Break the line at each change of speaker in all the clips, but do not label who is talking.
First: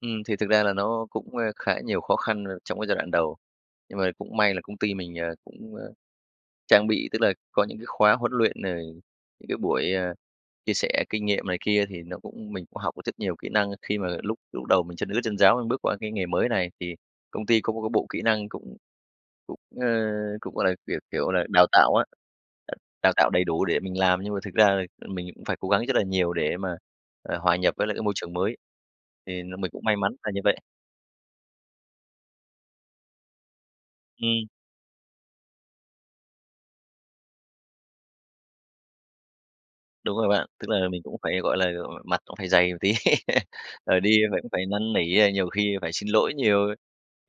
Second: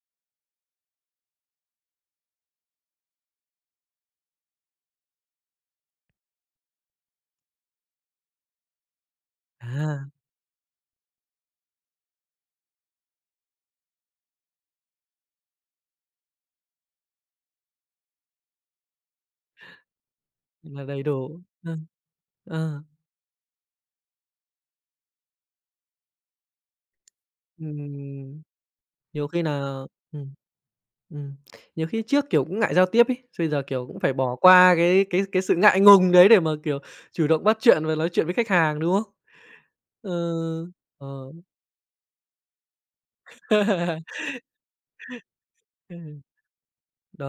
Ừm, thì thực ra là nó cũng, ơ, khá nhiều khó khăn rồi trong cái giai đoạn đầu. Nhưng mà cũng may là công ty mình, ờ, cũng, ơ, trang bị, tức là có những cái khóa huấn luyện, rồi những cái buổi,
À.
ờ, chia sẻ kinh nghiệm này kia thì nó cũng mình cũng học được rất nhiều kỹ năng khi mà lúc lúc đầu mình chân ướt chân ráo, mình bước qua cái nghề mới này thì công ty có một cái bộ kỹ năng cũng cũng, ơ, cũng, gọi là,
Là
kiểu,
đầy
kiểu
đủ.
là, đào
Ơ.
tạo á,
Ờ.
đào tạo đầy đủ để mình làm, nhưng mà thực ra là mình cũng phải cố gắng rất là nhiều để mà, à, hòa
Ừm,
nhập với lại
ừm,
cái môi trường
ừm.
mới.
Nhiều khi
Thì là
nà,
mình cũng may mắn là
ừm,
như vậy.
ừm, nhiều khi trước kiểu cũng ngại giao tiếp ấy, bây giờ, kiểu, cũng phải bỏ
Ừm.
qua cái cái cái sự ngại ngùng đấy để mà, kiểu, chủ động bắt chuyện và nói chuyện với khách hàng, đúng không?
Đúng
Ơ,
rồi bạn, tức là mình
ờ.
cũng phải, gọi là, ờ, mặt cũng phải dày một tí, rồi đi phải phải năn nỉ, a, nhiều khi phải xin
Ừm.
lỗi nhiều.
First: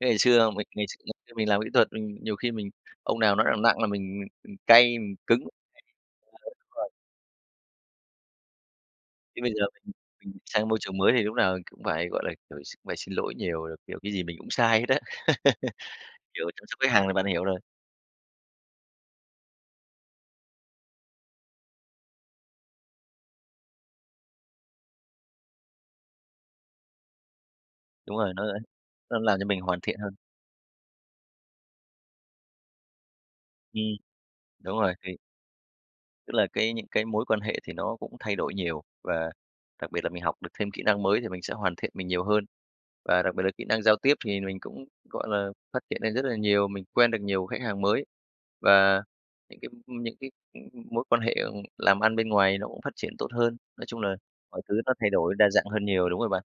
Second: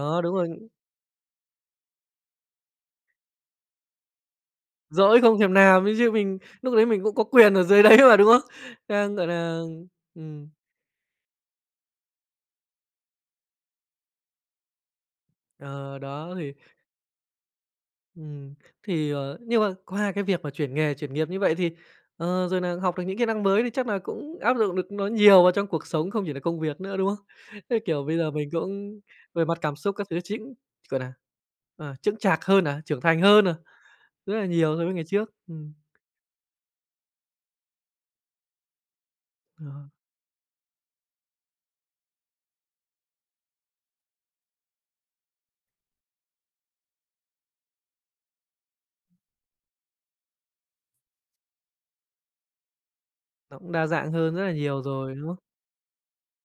Thế ngày
đúng
xưa mình
rồi.
ngày xưa thật như mình làm kỹ thuật, ừm, nhiều khi mình ông nào nói nặng nặng là mình, ừ, ừ, cay mình
Dỗi không
cứng
thèm
[unintelligible]
làm ấy chứ, mình lúc đấy
rồi.
mình cũng có quyền ở dưới đấy mà, đúng không? Đang gọi
Thế bây
là
giờ [unintelligible]
ừm.
sang môi trường mới thì lúc nào cũng phải, gọi là, kiểu, x phải xin lỗi nhiều, rồi, kiểu, cái gì mình cũng sai hết á.
Ờ, đó
Kiểu
thì
chăm sóc khách hàng là bạn hiểu rồi.
Ừm. Thì, ờ, nhưng mà qua cái việc mà chuyển nghề, chuyển nghiệp như vậy thì, ờ, rồi nà học được những kỹ năng mới thì chắc là cũng áp dụng được nó nhiều vào trong cuộc sống không chỉ là công việc nữa, đúng không? Thế, kiểu,
Đúng
bây giờ
rồi, nói
mình
đến
cũng
nó làm
về
cho
mặt
mình
cảm
hoàn
xúc
thiện
các
hơn.
thứ chính, gọi nà, à, chững chạc hơn nè, trưởng thành hơn nè,
Ừm.
rất là nhiều
Đúng
so
rồi
với ngày
thì
trước. Ừm.
tức là cái những cái mối quan hệ thì nó cũng thay đổi nhiều và
Ờ.
đặc biệt là mình học được thêm kỹ năng mới, thì mình sẽ hoàn thiện mình nhiều hơn. Và đặc biệt là kỹ năng giao tiếp thì mình cũng, gọi là, phát triển lên rất là nhiều, mình quen được nhiều khách hàng mới và những cái những cái, ừ, mối quan hệ, ừm, làm ăn bên ngoài nó cũng phát triển tốt hơn.
Nó cũng
Nói
đa
chung
dạng
là
hơn rất là
mọi thứ
nhiều
nó thay
rồi, đúng
đổi
không?
đa dạng hơn nhiều, đúng rồi bạn.